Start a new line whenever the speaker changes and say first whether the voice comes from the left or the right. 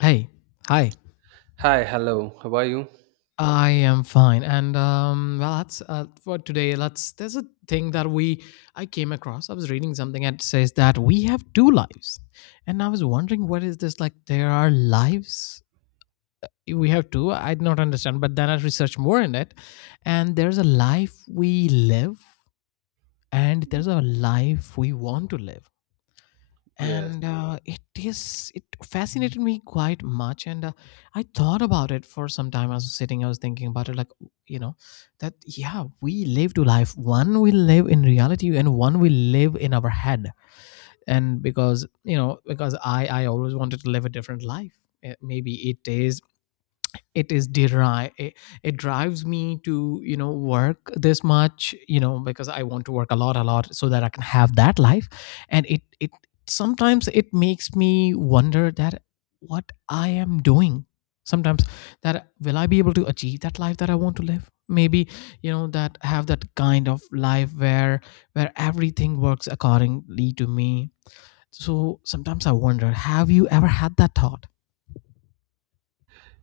left: Hey, hi.
right: Hi, hello. How are you?
left: I am fine, and well, that's for today. Let's. There's a thing that we I came across. I was reading something and it says that we have two lives, and I was wondering what is this like? There are lives. We have two. I did not understand, but then I researched more in it, and there's a life we live, and there's a life we want to live.
right: Yes.
left: And it fascinated me quite much and I thought about it for some time. I was sitting, I was thinking about it, like, you know that, yeah, we live two life, one we live in reality and one we live in our head. And because, you know, because I always wanted to live a different life. Maybe it is, it is derived it, it drives me to, work this much, you know, because I want to work a lot so that I can have that life. And it sometimes it makes me wonder that what I am doing sometimes, that will I be able to achieve that life that I want to live? Maybe, you know, that have that kind of life where everything works accordingly to me. So sometimes I wonder, have you ever had that thought?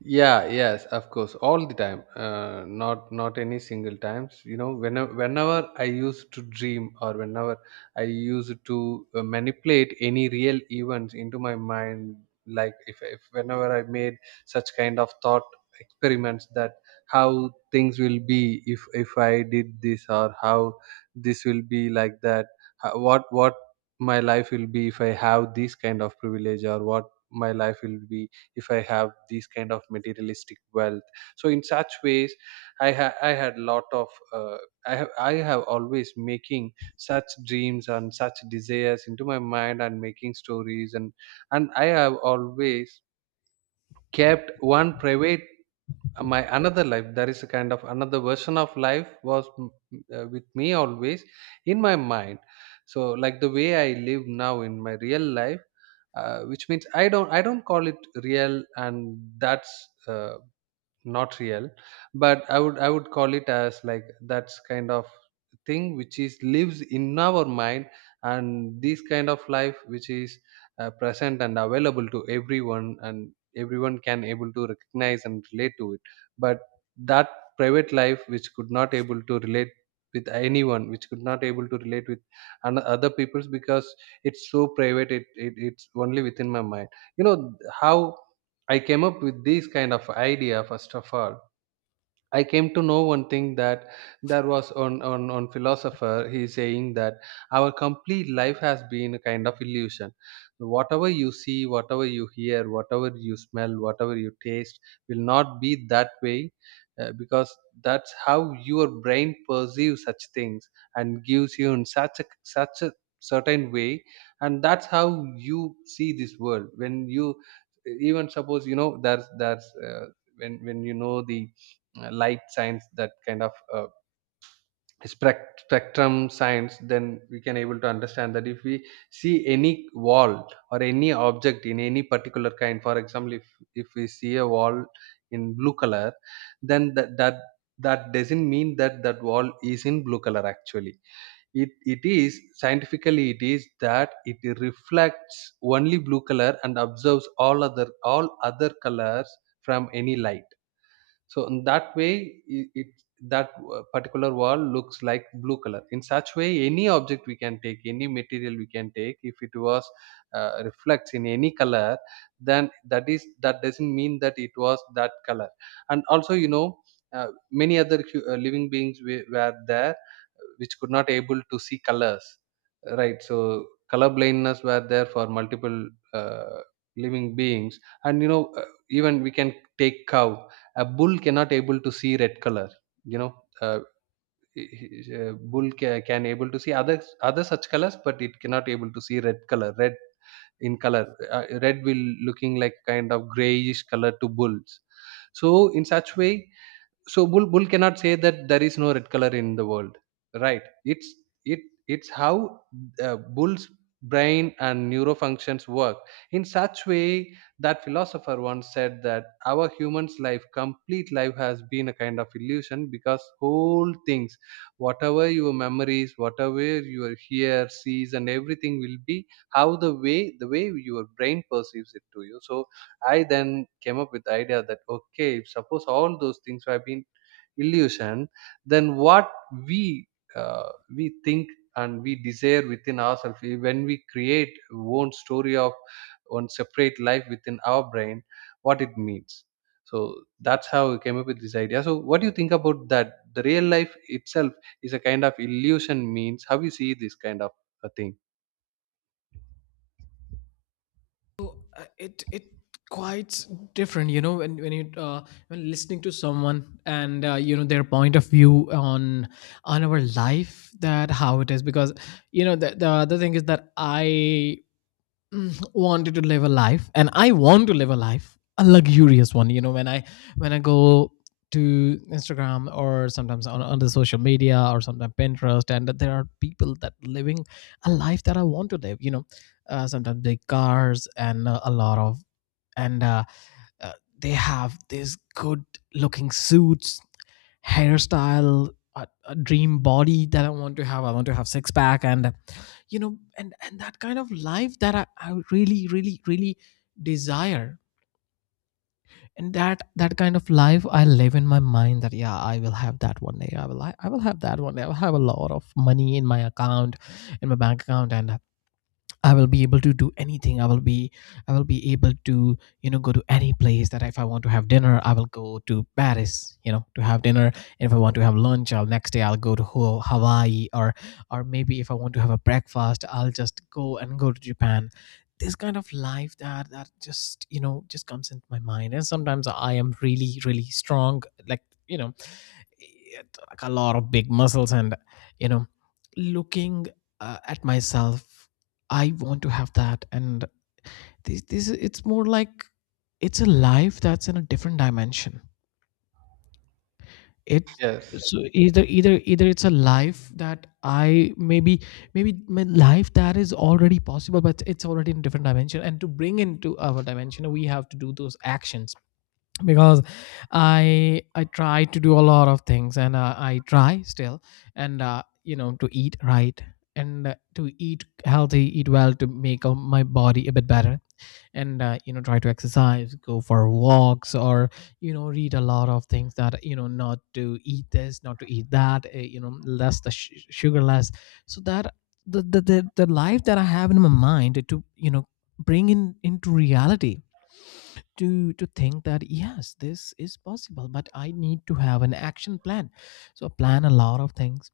right: Yeah, yes, of course, all the time. Not any single times, whenever I used to dream, or whenever I used to manipulate any real events into my mind. Like, if whenever I made such kind of thought experiments, that how things will be if I did this, or how this will be like that, how, what my life will be if I have this kind of privilege, or what my life will be if I have these kind of materialistic wealth. So in such ways, I had lot of uh, I have always making such dreams and such desires into my mind, and making stories, and I have always kept one private, my another life. There is a kind of another version of life was with me always in my mind. So like the way I live now in my real life, which means I don't call it real, and that's uh, not real. But I would call it as like that's kind of thing which is lives in our mind. And this kind of life, which is present and available to everyone, and everyone can able to recognize and relate to it. But that private life which could not able to relate with anyone, which could not able to relate with other people's, because it's so private. It's only within my mind. You know how I came up with this kind of idea? First of all, I came to know one thing, that there was on philosopher he is saying that our complete life has been a kind of illusion. Whatever you see, whatever you hear, whatever you smell, whatever you taste will not be that way, because that's how your brain perceives such things, and gives you in such a certain way. And that's how you see this world. When you even suppose, there's when you know the light science, that kind of spectrum science, then we can able to understand that if we see any wall or any object in any particular kind. For example, if we see a wall in blue color, then that doesn't mean that that wall is in blue color. Actually, it is scientifically. It is that it reflects only blue color and observes all other colors from any light. So in that way, it that particular wall looks like blue color. In such way, any object we can take, any material we can take, if it was reflects in any color, then that is, that doesn't mean that it was that color. And also, many other living beings were there which could not able to see colors, right? So color blindness were there for multiple uh, living beings, and, even we can take cow. A bull cannot able to see red color. you know uh, Bull can able to see other such colors, but it cannot able to see red color, red in color. Red will looking like kind of grayish color to bulls. So in such way, so bull cannot say that there is no red color in the world, right? It's, it it's how bull's brain and neurofunctions work in such way. That philosopher once said that our human's life, complete life, has been a kind of illusion, because whole things, whatever your memories, whatever your hear sees and everything, will be how the way your brain perceives it to you. So I then came up with the idea that, okay, suppose all those things have been illusion, than what we, uh, we think and we desire within ourselves. When we create one story of one separate life within our brain, what it means. So that's how we came up with this idea. So what do you think about that the real life itself is a kind of illusion? Means, how you see this kind of a thing?
left: So, it it quite different, you know, when you when listening to someone and, you know, their point of view on our life, that how it is. Because, you know, the other thing is that I, wanted to live a life, and I want to live a life, a luxurious one. You know, when I when I go to Instagram or sometimes on the social media or sometimes Pinterest, and that there are people that living a life that I want to live, you know. Sometimes big cars and a lot of and uh, they have these good looking suits, hairstyle, a dream body that I want to have. I want to have six pack, and, you know, and that kind of life that I really, really, really desire. And that kind of life I live in my mind, that yeah, I will have that one day. I will have that one day. I will have a lot of money in my account, in my bank account, and I will be able to do anything. I will be able to, you know, go to any place. That if I want to have dinner, I will go to Paris, you know, to have dinner, and if I want to have lunch, I'll next day I'll go to Hawaii, or maybe if I want to have a breakfast, I'll just go to Japan. This kind of life that that just, you know, just comes into my mind. And sometimes I am really really strong, like, you know, like a lot of big muscles and, you know, looking, at myself, I want to have that. And this it's more like it's a life that's in a different dimension. It
right: Yes.
left: so either either it's a life that I, maybe, maybe my life that is already possible, but it's already in a different dimension, and to bring into our dimension, we have to do those actions. Because I try to do a lot of things, and, I try still, and, you know, to eat right, and, to eat healthy, eat well, to make, my body a bit better, and, you know, try to exercise, go for walks, or, you know, read a lot of things, that, you know, not to eat this, not to eat that, you know, less the sugar, less, so that the the life that I have in my mind to, you know, bring in into reality. To think that yes, this is possible, but I need to have an action plan. So plan a lot of things,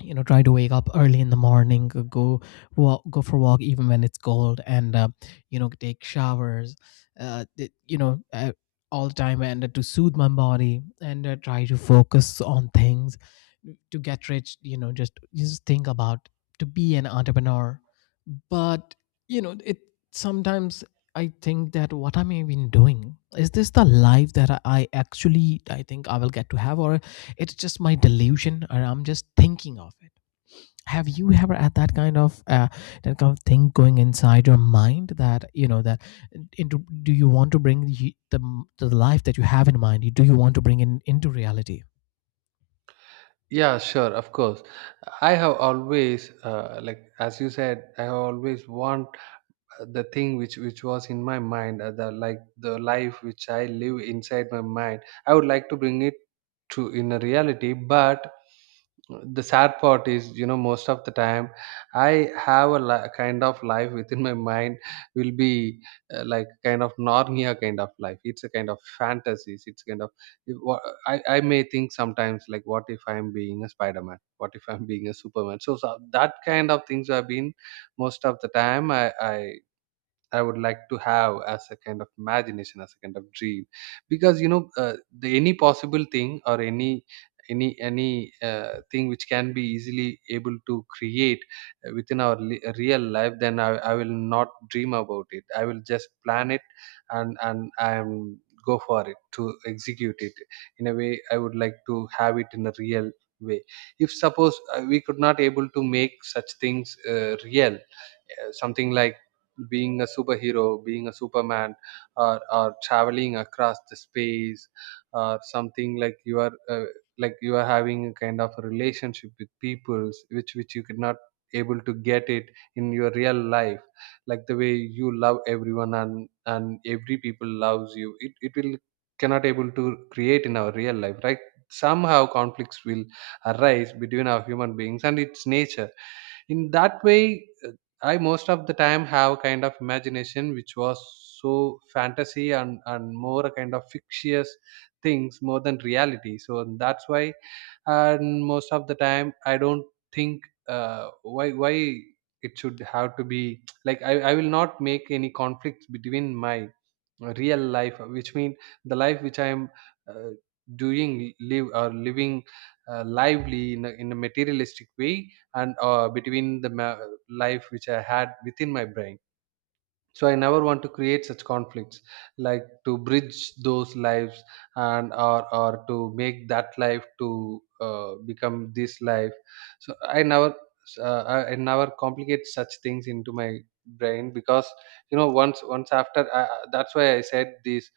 left: you know, try to wake up early in the morning, go walk, go for a walk, even when it's cold, and, you know, take showers, uh, th- you know uh, all the time, and, to soothe my body, and, try to focus on things, to get rich, you know, just think about to be an entrepreneur. But, you know, it sometimes I think that what am I even doing? Is this the life that I actually, I think I will get to have, or it's just my delusion, or I'm just thinking of it. Have you ever had that kind of thing going inside your mind, that you know that into, do you want to bring the life that you have in mind? Do you want to bring in into reality?
right: Yeah, sure, of course. I have always, like as you said, I have always want the thing which was in my mind. The, like, the life which I live inside my mind, I would like to bring it to in a reality. But the sad part is, most of the time I have a kind of life within my mind will be like kind of narnia kind of life, it's a kind of fantasies. It's kind of, if I may think sometimes, like what if I'm being a Spider-Man, what if I'm being a Superman. So that kind of things have been most of the time. I would like to have as a kind of imagination, as a kind of dream. Because the any possible thing, or any thing which can be easily able to create within our real life, then I will not dream about it. I will just plan it, and I am go for it to execute it in a way I would like to have it, in a real way. If suppose we could not able to make such things real, something like being a superhero, being a Superman, or, traveling across the space, or something like you are having a kind of a relationship with peoples which you could not able to get it in your real life, like the way you love everyone, and every people loves you, it will cannot able to create in our real life, right? Somehow conflicts will arise between our human beings and its nature. In that way, uh, I most of the time have kind of imagination which was so fantasy, and more a kind of fictitious things more than reality. So that's why, and most of the time I don't think why it should have to be like. I will not make any conflicts between my real life, which means the life which I am uh, doing live or living lively, in a materialistic way, and between the life which I had within my brain. So I never want to create such conflicts, like to bridge those lives, and, or to make that life to become this life. So I never complicate such things into my brain. Because, once, that's why I said this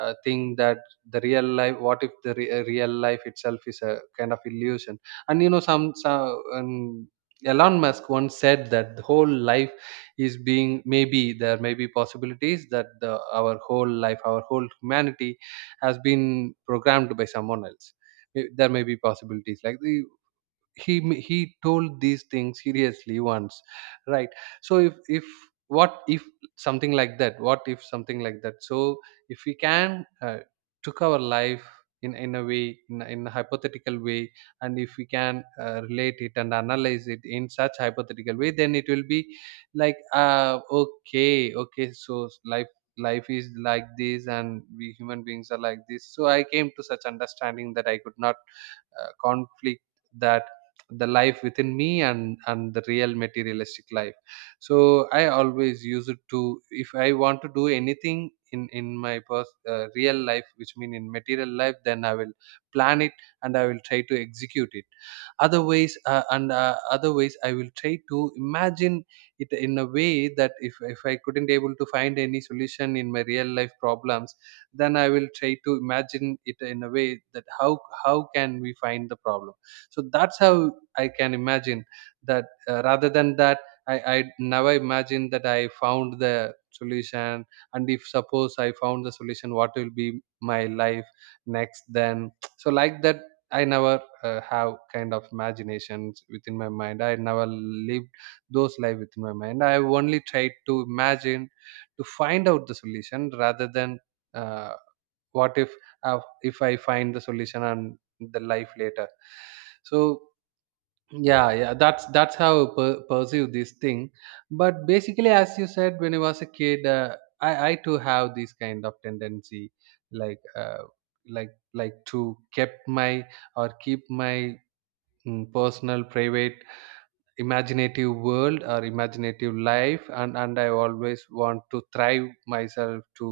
right: thing, that the real life, what if the real life itself is a kind of illusion. And, some Elon Musk once said that the whole life is being, maybe there may be possibilities that our whole humanity has been programmed by someone else. There may be possibilities like he told these things seriously once, right? So if what if something like that, so if we can took our life in a way, in a hypothetical way. And if we can relate it and analyze it in such hypothetical way, then it will be like, okay, okay, so life is like this, and we human beings are like this. So I came to such understanding that I could not conflict that, the life within me, and the real materialistic life. So I always use it to, if I want to do anything in my real life, which mean in material life, then I will plan it, and I will try to execute it. Otherwise, I will try to imagine it in a way that if I couldn't able to find any solution in my real life problems, then I will try to imagine it in a way that how can we find the problem. So that's how I can imagine that, rather than that I never imagine that I found the solution, and if suppose I found the solution, what will be my life next then. So like that I never have kind of imaginations within my mind. I never lived those life within my mind. I only tried to imagine to find out the solution, rather than uh, what if, if I find the solution and the life later. So yeah, yeah, that's how I perceive this thing. But basically, as you said, when I was a kid, I too have this kind of tendency, like, like to kept my, or keep my personal private imaginative world, or imaginative life. And I always want to thrive myself to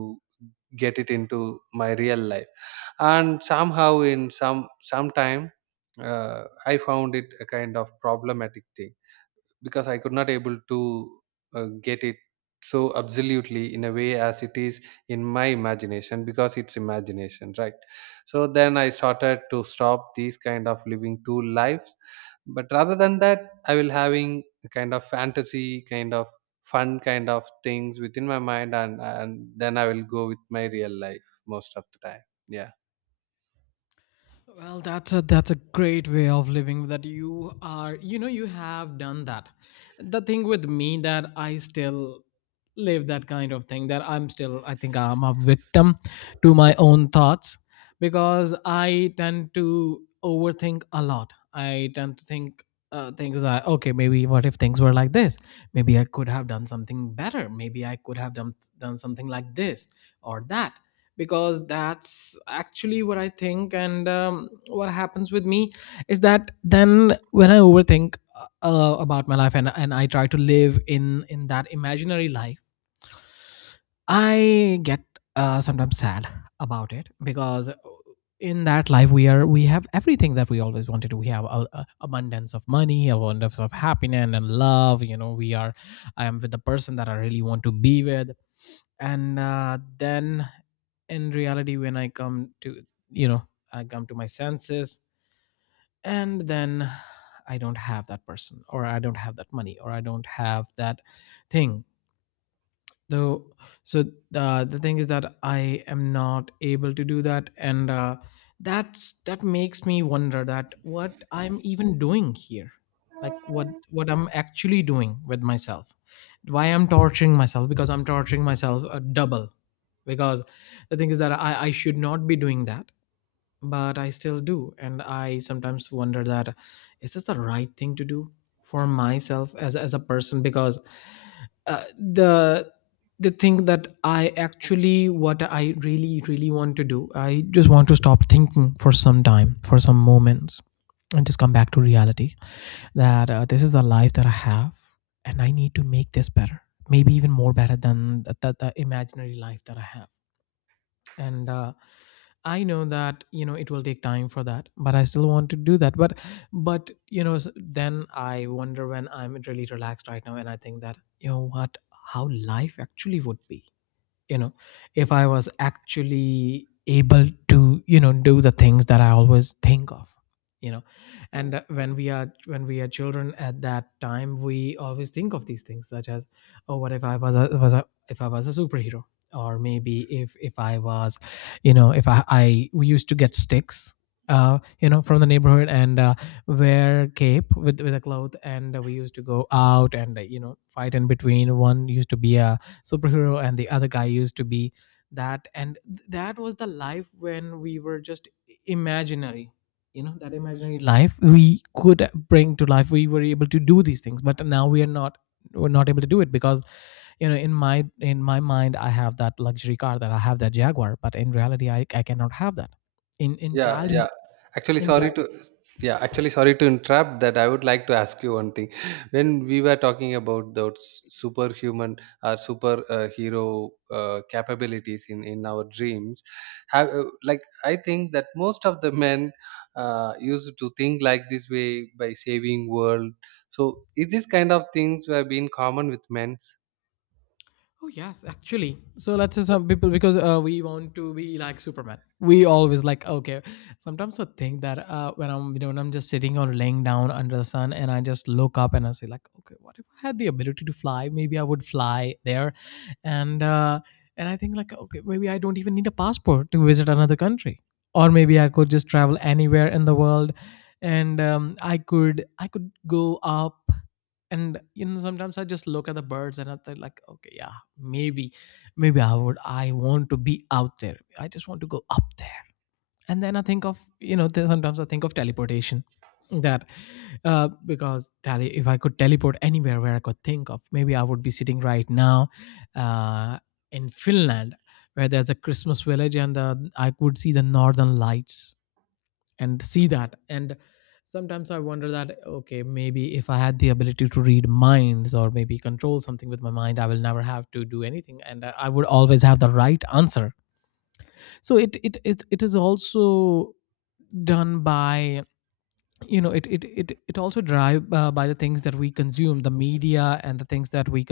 right: get it into my real life. And somehow, in some sometime I found it a kind of problematic thing, because I could not able to get it so absolutely in a way as it is in my imagination, because it's imagination, right? So then I started to stop these kind of living two lives, but rather than that I will having a kind of fantasy kind of fun kind of things within my mind, and then I will go with my real life most of the time, yeah.
left: Well, that's a great way of living, that you are, you know, you have done that. The thing with me that I still live that kind of thing, that I'm still I think I'm a victim to my own thoughts, because I tend to overthink a lot. I tend to think, things that okay, maybe what if things were like this, maybe I could have done something better, maybe I could have done something like this or that. Because that's actually what I think. And what happens with me is that then when I overthink, about my life, and I try to live in that imaginary life, I get, sometimes sad about it, because in that life we are we have everything that we always wanted. To. We have a abundance of money, abundance of happiness and love. You know, we are I am with the person that I really want to be with. And then in reality, when I come to, you know, I come to my senses, and then I don't have that person, or I don't have that money, or I don't have that thing. Though, so, the thing is that I am not able to do that, and, that makes me wonder that what I'm even doing here, like what I'm actually doing with myself, why I'm torturing myself, because I'm torturing myself a double. Because the thing is that I should not be doing that, but I still do. And I sometimes wonder that, is this the right thing to do for myself as a person? Because, uh, the the thing that I actually, what I really really want to do, I just want to stop thinking for some time, for some moments, and just come back to reality, that, this is the life that I have, and I need to make this better, maybe even more better than the imaginary life that I have. And, I know that, you know, it will take time for that, but I still want to do that. But, you know, then I wonder, when I'm really relaxed right now, and I think that, you know what, how life actually would be, you know, if I was actually able to, you know, do the things that I always think of, you know. And, when we are children, at that time we always think of these things such as, oh, what if I was a, if I was a superhero, or maybe if I was, you know, if I we used to get sticks, you know, from the neighborhood, and, wear cape with a cloth, and, we used to go out, and, you know, fight in between, one used to be a superhero and the other guy used to be that. And that was the life when we were just imaginary, you know, that imaginary life we could bring to life, we were able to do these things, but now we are not, we're not able to do it, because, you know, in my mind I have that luxury car, that I have that Jaguar, but in reality I cannot have that in
right: Yeah, yeah.
left: childhood
right: Actually,
left: in.
right: sorry to yeah, actually sorry to interrupt that I would like to ask you one thing. When we were talking about those superhuman, or super hero capabilities, in our dreams, have like I think that most of the men used to think like this way, by saving world. So is this kind of things have been common with men?
left: Oh yes, actually. So let's say some people, because, we want to be like Superman. We always like, okay. Sometimes I think that, when I'm, you know, when I'm just sitting or laying down under the sun, and I just look up and I say like, okay, what if I had the ability to fly? Maybe I would fly there, and, and I think like, okay, maybe I don't even need a passport to visit another country, or maybe I could just travel anywhere in the world, and, I could go up. And, you know, sometimes I just look at the birds and I think like, okay, yeah, maybe, maybe I would, I want to be out there, I just want to go up there. And then I think of, you know, sometimes I think of teleportation, that, if I could teleport anywhere where I could think of, maybe I would be sitting right now, uh, in Finland, where there's a Christmas village, and, I could see the Northern Lights and see that. And sometimes I wonder that, okay, maybe if I had the ability to read minds, or maybe control something with my mind, I will never have to do anything, and I would always have the right answer. So it is also done by, you know, it also drive, by the things that we consume, the media and the things that we